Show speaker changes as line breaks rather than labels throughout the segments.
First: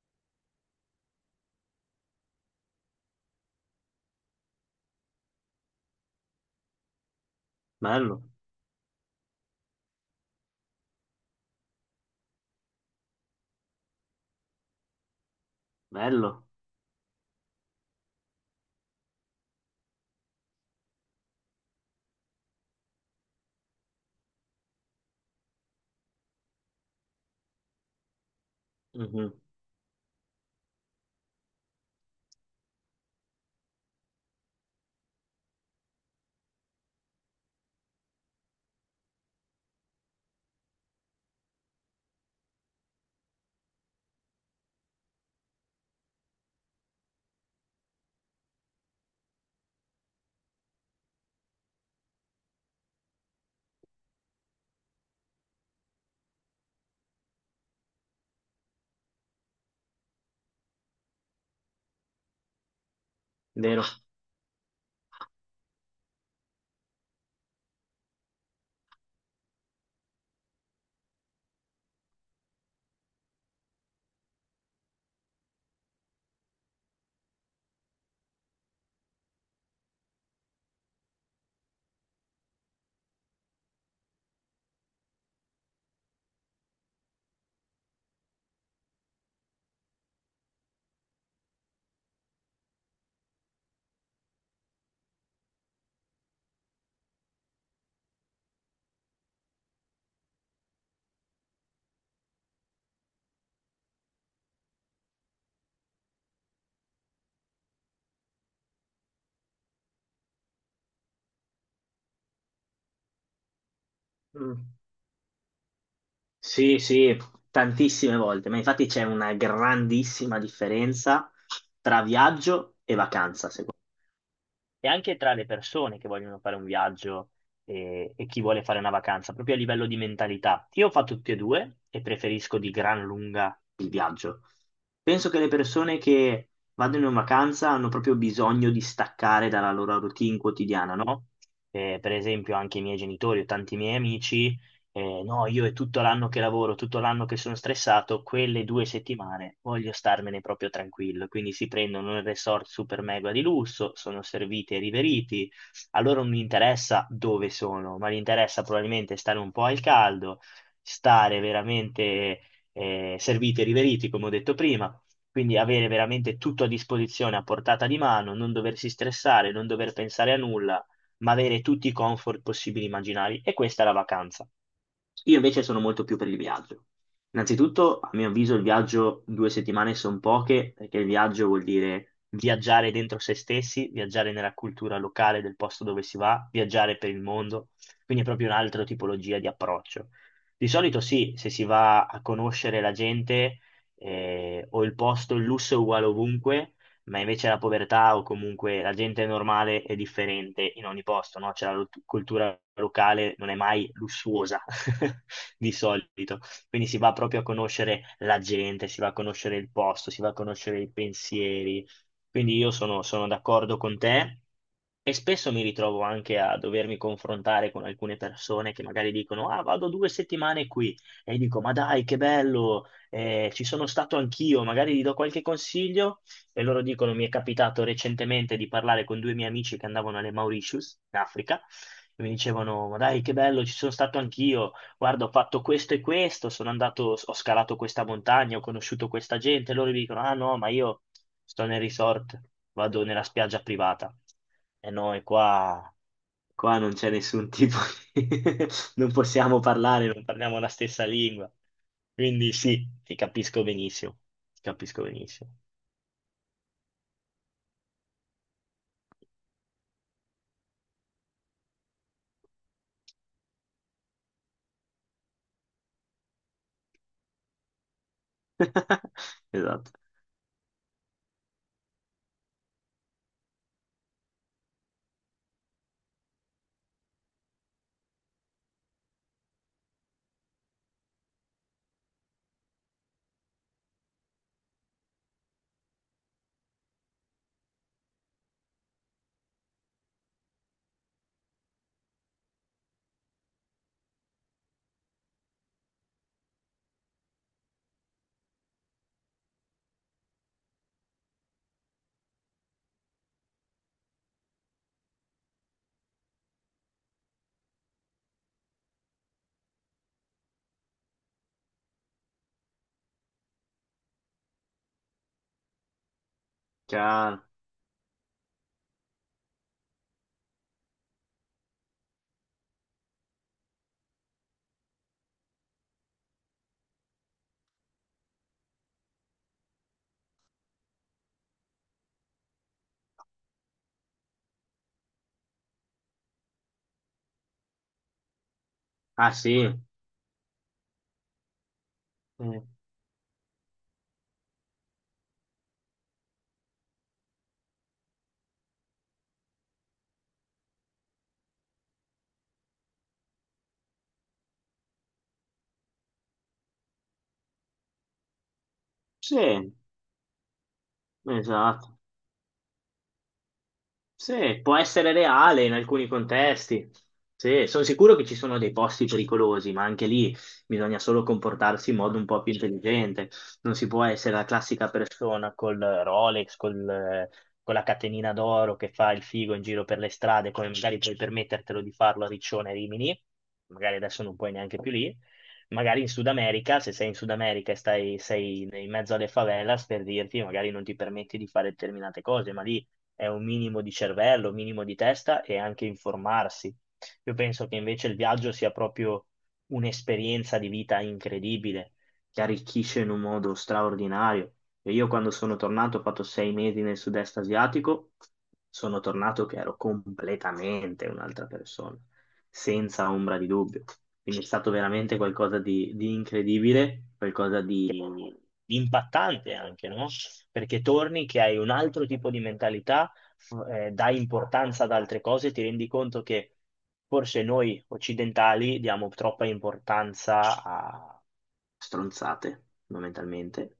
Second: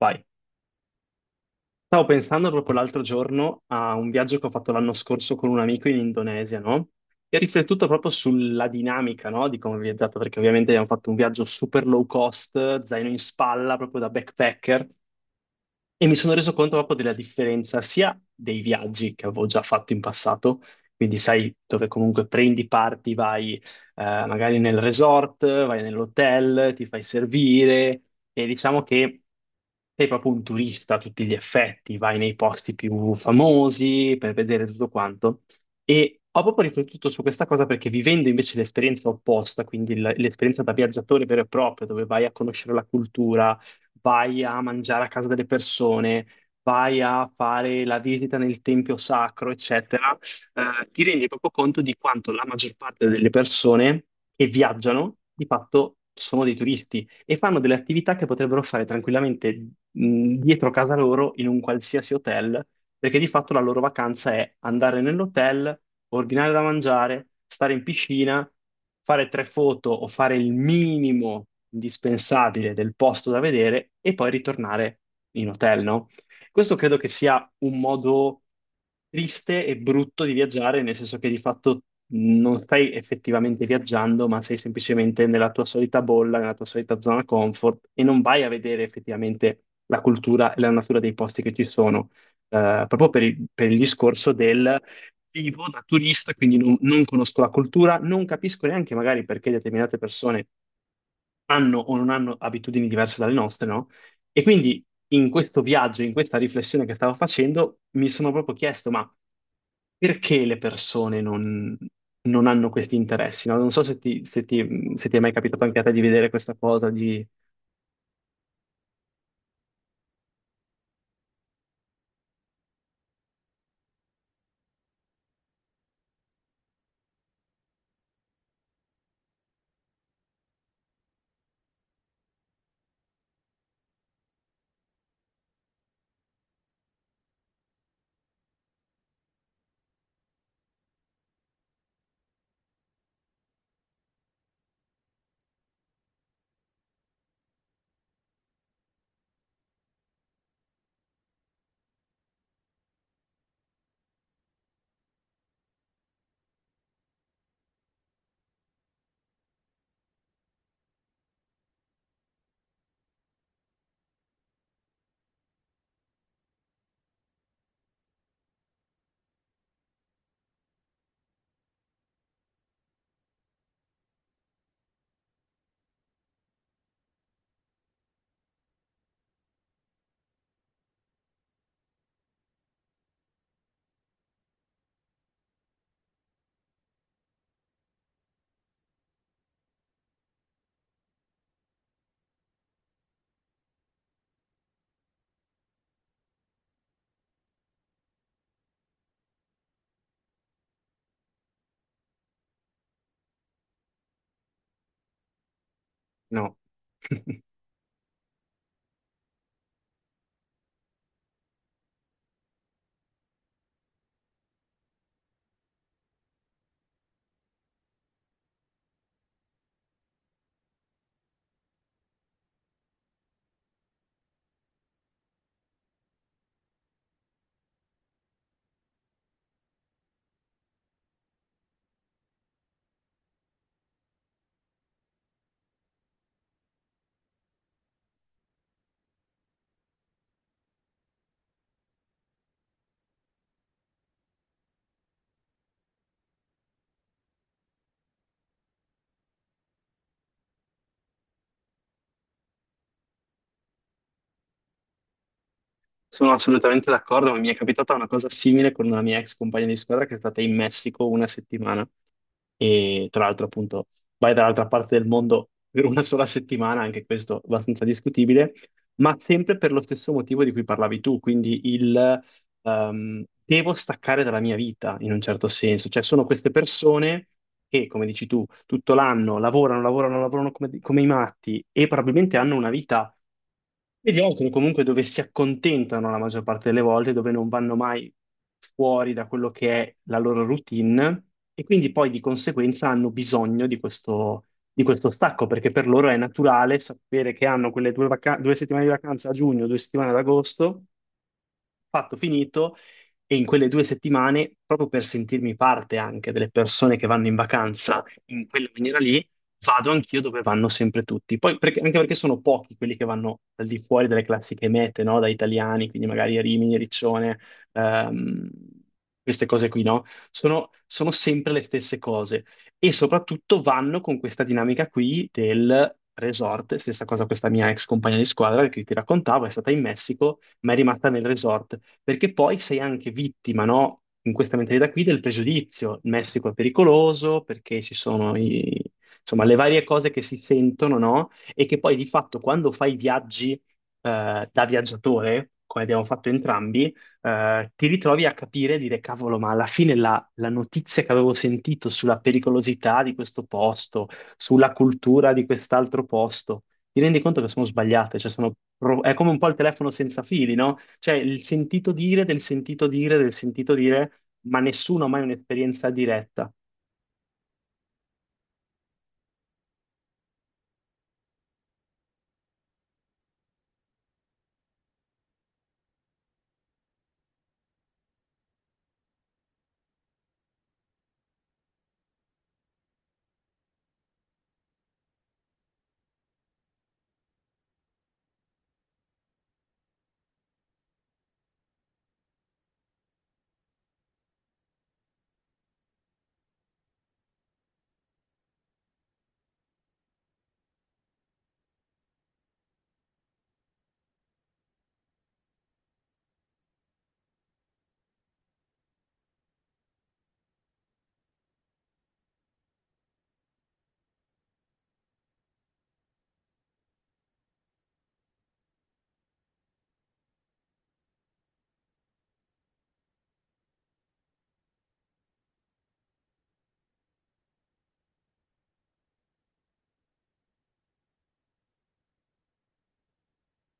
Vai. Stavo pensando proprio l'altro giorno a un viaggio che ho fatto l'anno scorso con un amico in Indonesia, no? E ho riflettuto proprio
Bello,
sulla dinamica, no? Di come ho viaggiato, perché ovviamente abbiamo fatto un viaggio super low cost, zaino in spalla, proprio da backpacker. E mi sono
bello.
reso conto proprio della differenza sia dei viaggi che avevo già fatto in passato, quindi sai dove comunque prendi parti, vai magari nel resort, vai nell'hotel, ti fai servire e diciamo che
Mhm.
sei proprio un turista a tutti gli effetti, vai nei posti più famosi per vedere tutto quanto. E ho proprio riflettuto su questa cosa perché vivendo invece l'esperienza opposta, quindi l'esperienza da viaggiatore vero e proprio, dove vai a conoscere la cultura, vai a mangiare a casa delle persone, vai a fare la visita nel tempio sacro, eccetera. Ti rendi proprio conto di quanto la maggior parte delle persone che viaggiano di fatto sono dei turisti e fanno delle attività che potrebbero fare tranquillamente, dietro casa loro in un qualsiasi hotel, perché di fatto la loro
Vero.
vacanza è andare nell'hotel, ordinare da mangiare, stare in piscina, fare tre foto o fare il minimo indispensabile del posto da vedere e poi ritornare in hotel, no? Questo credo che sia un modo triste e brutto di viaggiare, nel senso che di fatto non stai effettivamente viaggiando, ma sei semplicemente nella tua solita bolla, nella tua solita zona comfort e non vai a vedere effettivamente la cultura e la natura dei posti che ci sono, proprio per il discorso del vivo da turista, quindi non conosco la cultura, non capisco neanche magari perché determinate persone hanno o non hanno abitudini diverse dalle nostre, no? E quindi in questo viaggio, in questa riflessione che stavo facendo, mi sono proprio chiesto, ma perché le persone non hanno questi interessi, no? Non so se
Mm.
ti è mai capitato anche a te di vedere questa
Sì,
cosa,
sì,
di...
tantissime volte, ma infatti c'è una grandissima differenza tra viaggio e vacanza, secondo me. E anche tra le persone che vogliono fare un viaggio e chi vuole fare una vacanza, proprio a livello di mentalità. Io ho fatto tutti e due e preferisco di gran lunga il viaggio. Penso che le persone che vadano in vacanza hanno proprio bisogno di staccare dalla loro routine quotidiana, no? Per esempio, anche i miei genitori o tanti miei amici, no, io è tutto l'anno che lavoro, tutto l'anno che sono stressato, quelle due settimane voglio starmene proprio tranquillo. Quindi si prendono un resort super mega di lusso, sono serviti e riveriti. A loro non interessa dove sono, ma gli interessa probabilmente stare un po' al caldo, stare veramente serviti e riveriti, come ho detto prima. Quindi avere veramente tutto a disposizione, a portata di mano, non doversi stressare, non dover pensare a nulla, ma avere tutti i comfort possibili e immaginari. E questa è la vacanza. Io invece sono molto più per il viaggio. Innanzitutto, a mio avviso, il viaggio due settimane sono poche, perché il viaggio vuol dire viaggiare dentro se stessi, viaggiare nella cultura locale del posto dove si va, viaggiare per il mondo, quindi è proprio un'altra tipologia di approccio. Di solito sì, se si va a conoscere la gente o il posto, il lusso è uguale ovunque, ma invece la povertà o comunque la gente normale è differente in ogni posto, no? Cioè la cultura locale non è mai lussuosa di solito,
no.
quindi si va proprio a conoscere la gente, si va a conoscere il posto, si va a conoscere i pensieri, quindi io sono d'accordo con te. E spesso mi ritrovo anche a dovermi confrontare con alcune persone che magari dicono: "Ah, vado due settimane qui." E dico: "Ma dai, che bello, ci sono stato anch'io." Magari gli do qualche consiglio e loro dicono, mi è capitato recentemente di parlare con due miei amici che andavano alle Mauritius, in Africa, e mi dicevano: "Ma dai, che bello, ci sono stato anch'io, guarda, ho fatto questo e questo, sono andato, ho scalato questa montagna, ho conosciuto questa gente", e loro mi dicono: "Ah no, ma io sto nel resort, vado nella spiaggia privata." E noi qua, qua non c'è nessun tipo di... non possiamo parlare, non parliamo la stessa lingua. Quindi sì, ti capisco benissimo, ti capisco benissimo.
Sono assolutamente d'accordo, ma mi è capitata una cosa simile con una mia ex compagna di squadra che è stata in Messico una settimana e tra l'altro appunto vai dall'altra parte del mondo per una sola settimana, anche questo abbastanza discutibile, ma sempre per lo
Esatto.
stesso motivo di cui parlavi tu, quindi il devo staccare dalla mia vita in un certo senso, cioè sono queste persone che, come dici tu, tutto l'anno lavorano, lavorano, lavorano come i matti e probabilmente hanno una vita mediocre comunque dove si accontentano la maggior parte delle volte, dove non vanno mai fuori da quello che è la loro routine e quindi poi di conseguenza hanno bisogno di questo stacco perché per loro è naturale sapere che hanno quelle due, due settimane di vacanza a giugno, due settimane ad agosto, fatto, finito, e in quelle due settimane, proprio per sentirmi parte anche delle persone che vanno in vacanza in quella maniera lì, vado anch'io dove vanno sempre tutti. Poi, anche perché sono pochi quelli che vanno al di fuori delle classiche mete, no? Da italiani, quindi magari Rimini, Riccione,
Chiaro.
ehm, queste cose qui, no? Sono, sono sempre le stesse cose e soprattutto vanno con questa dinamica qui del resort, stessa cosa questa mia ex compagna di squadra che ti raccontavo, è stata in Messico, ma è rimasta nel resort perché poi sei anche vittima, no? In questa mentalità qui del pregiudizio. Il Messico è pericoloso perché ci sono
Ah
insomma, le
sì.
varie cose che si sentono, no? E che poi di fatto
Eh.
quando fai viaggi da viaggiatore, come abbiamo fatto entrambi, ti ritrovi a capire e dire, cavolo, ma alla fine la notizia che avevo sentito sulla pericolosità di questo posto, sulla cultura di quest'altro posto, ti rendi conto che sono sbagliate, cioè sono è come
Sì,
un po' il telefono senza fili, no? Cioè il sentito
esatto.
dire del sentito dire del sentito dire, ma
Sì, può
nessuno ha
essere
mai
reale in
un'esperienza
alcuni
diretta.
contesti. Sì, sono sicuro che ci sono dei posti pericolosi, ma anche lì bisogna solo comportarsi in modo un po' più intelligente. Non si può essere la classica persona col Rolex, con la catenina d'oro che fa il figo in giro per le strade, come magari puoi permettertelo di farlo a Riccione e Rimini, magari adesso non puoi neanche più lì. Magari in Sud America, se sei in Sud America e sei in mezzo alle favelas, per dirti, magari non ti permetti di fare determinate cose, ma lì è un minimo di cervello, un minimo di testa e anche informarsi. Io penso che invece il viaggio sia proprio un'esperienza di vita incredibile, che arricchisce in un modo straordinario. E io quando sono tornato, ho fatto sei mesi nel sud-est asiatico, sono tornato che ero completamente un'altra persona, senza ombra di dubbio. Quindi è stato veramente qualcosa di incredibile, qualcosa di impattante anche, no? Perché torni che hai un altro tipo di mentalità, dai importanza ad altre cose, ti rendi conto che forse noi occidentali diamo troppa importanza a stronzate, fondamentalmente,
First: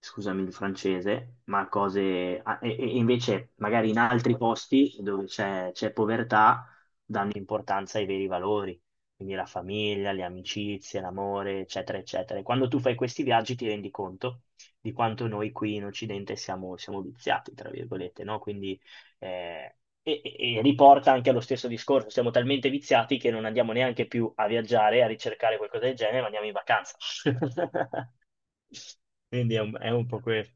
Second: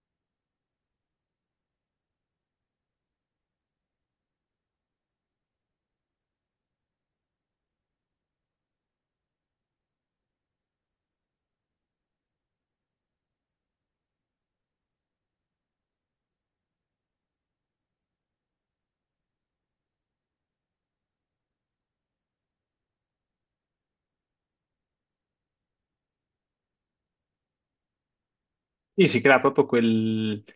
scusami il francese, ma cose... ah, E, e invece magari in altri posti dove c'è povertà danno importanza ai veri valori, quindi la famiglia, le amicizie, l'amore, eccetera, eccetera. E quando tu fai questi viaggi ti rendi conto di quanto noi qui in Occidente siamo viziati, tra virgolette, no? Quindi... eh, e riporta anche allo stesso discorso, siamo talmente viziati che non andiamo neanche più a viaggiare, a ricercare qualcosa del genere, ma andiamo in vacanza.
Sì, si crea
Quindi è
proprio
è un po'
quel,
questo.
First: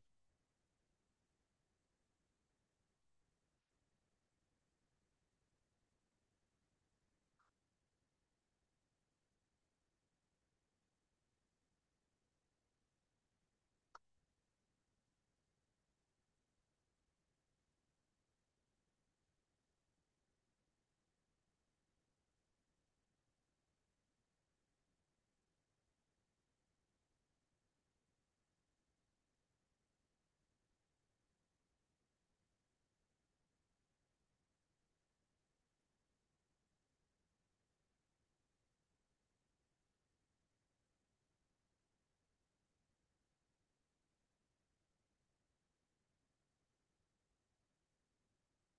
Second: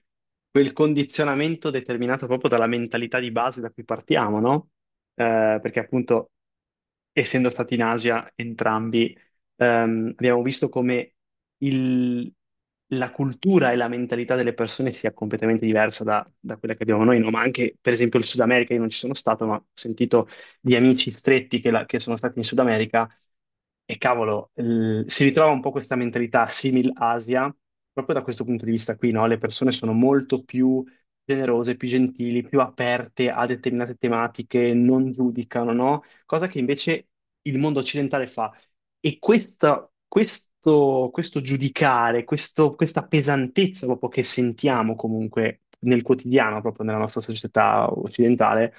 quel condizionamento determinato proprio dalla mentalità di base da cui partiamo, no? Perché appunto, essendo stati in Asia entrambi, abbiamo visto come il- la cultura e la mentalità delle persone sia completamente diversa da, da quella che abbiamo noi, no? Ma anche, per esempio, il Sud America, io non ci sono stato, ma ho sentito di amici stretti che sono stati in Sud America e cavolo, si ritrova un po' questa mentalità simil Asia, proprio da questo punto di vista qui, no? Le persone sono molto più generose, più gentili, più aperte a determinate tematiche, non giudicano, no? Cosa che invece il mondo occidentale fa. E questo, questo giudicare, questa pesantezza proprio che sentiamo comunque nel quotidiano, proprio nella nostra società occidentale,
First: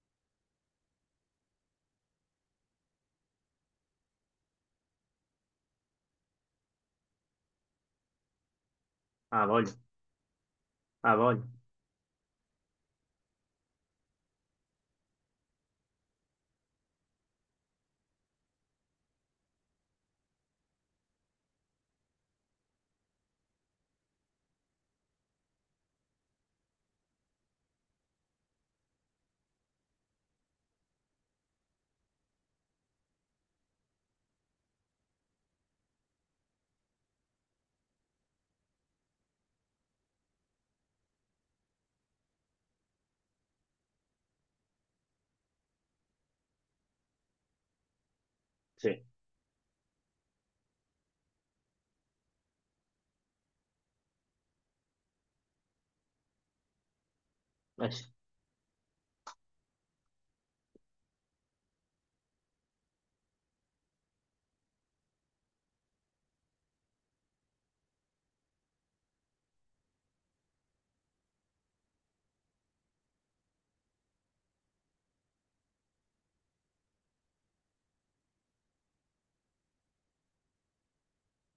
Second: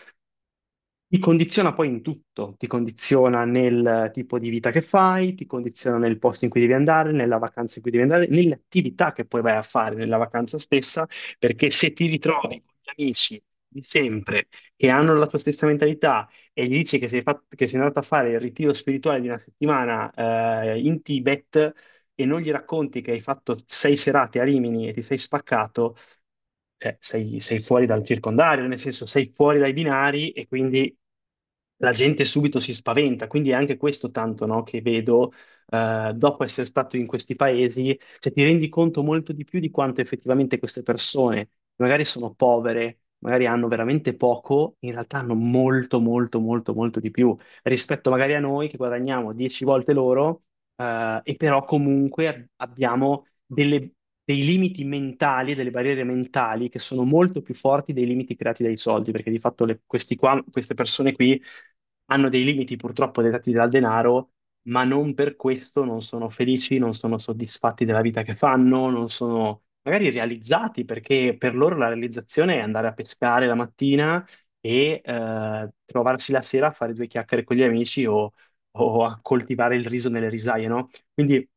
ti condiziona poi in tutto, ti condiziona nel tipo di vita che fai, ti condiziona nel posto in cui devi andare, nella vacanza in cui devi andare, nelle attività che poi
Ah,
vai a
voglio.
fare nella vacanza stessa,
Ah, voglio.
perché se ti ritrovi con gli amici di sempre che hanno la tua stessa mentalità e gli dici che sei andato a fare il ritiro spirituale di una settimana in Tibet e non gli racconti che hai fatto sei serate a Rimini e ti sei spaccato, cioè, sei, sei fuori dal circondario, nel senso sei fuori dai binari e quindi la gente subito si spaventa. Quindi è anche questo tanto, no, che vedo dopo essere stato in questi paesi, cioè ti rendi conto molto di più di quanto effettivamente queste persone, magari sono povere, magari hanno veramente poco, in realtà hanno molto, molto, molto, molto di più rispetto magari a noi che
Sì, eh
guadagniamo 10 volte loro, e però comunque abbiamo dei limiti mentali, delle barriere mentali che sono molto più forti dei
sì,
limiti creati dai soldi, perché di fatto queste persone qui hanno dei limiti purtroppo dettati dal denaro, ma non per questo non sono felici, non sono soddisfatti della vita che fanno, non sono magari realizzati, perché per loro la realizzazione è andare a pescare la mattina e trovarsi la sera a fare due chiacchiere con gli amici o a coltivare il riso nelle risaie, no? Quindi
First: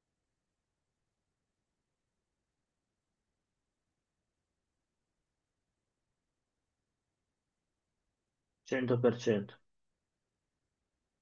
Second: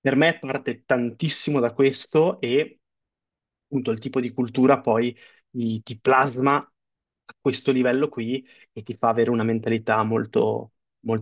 per me parte tantissimo da questo e appunto il tipo di cultura poi ti plasma a questo livello qui e ti fa avere una
100%.
mentalità molto, molto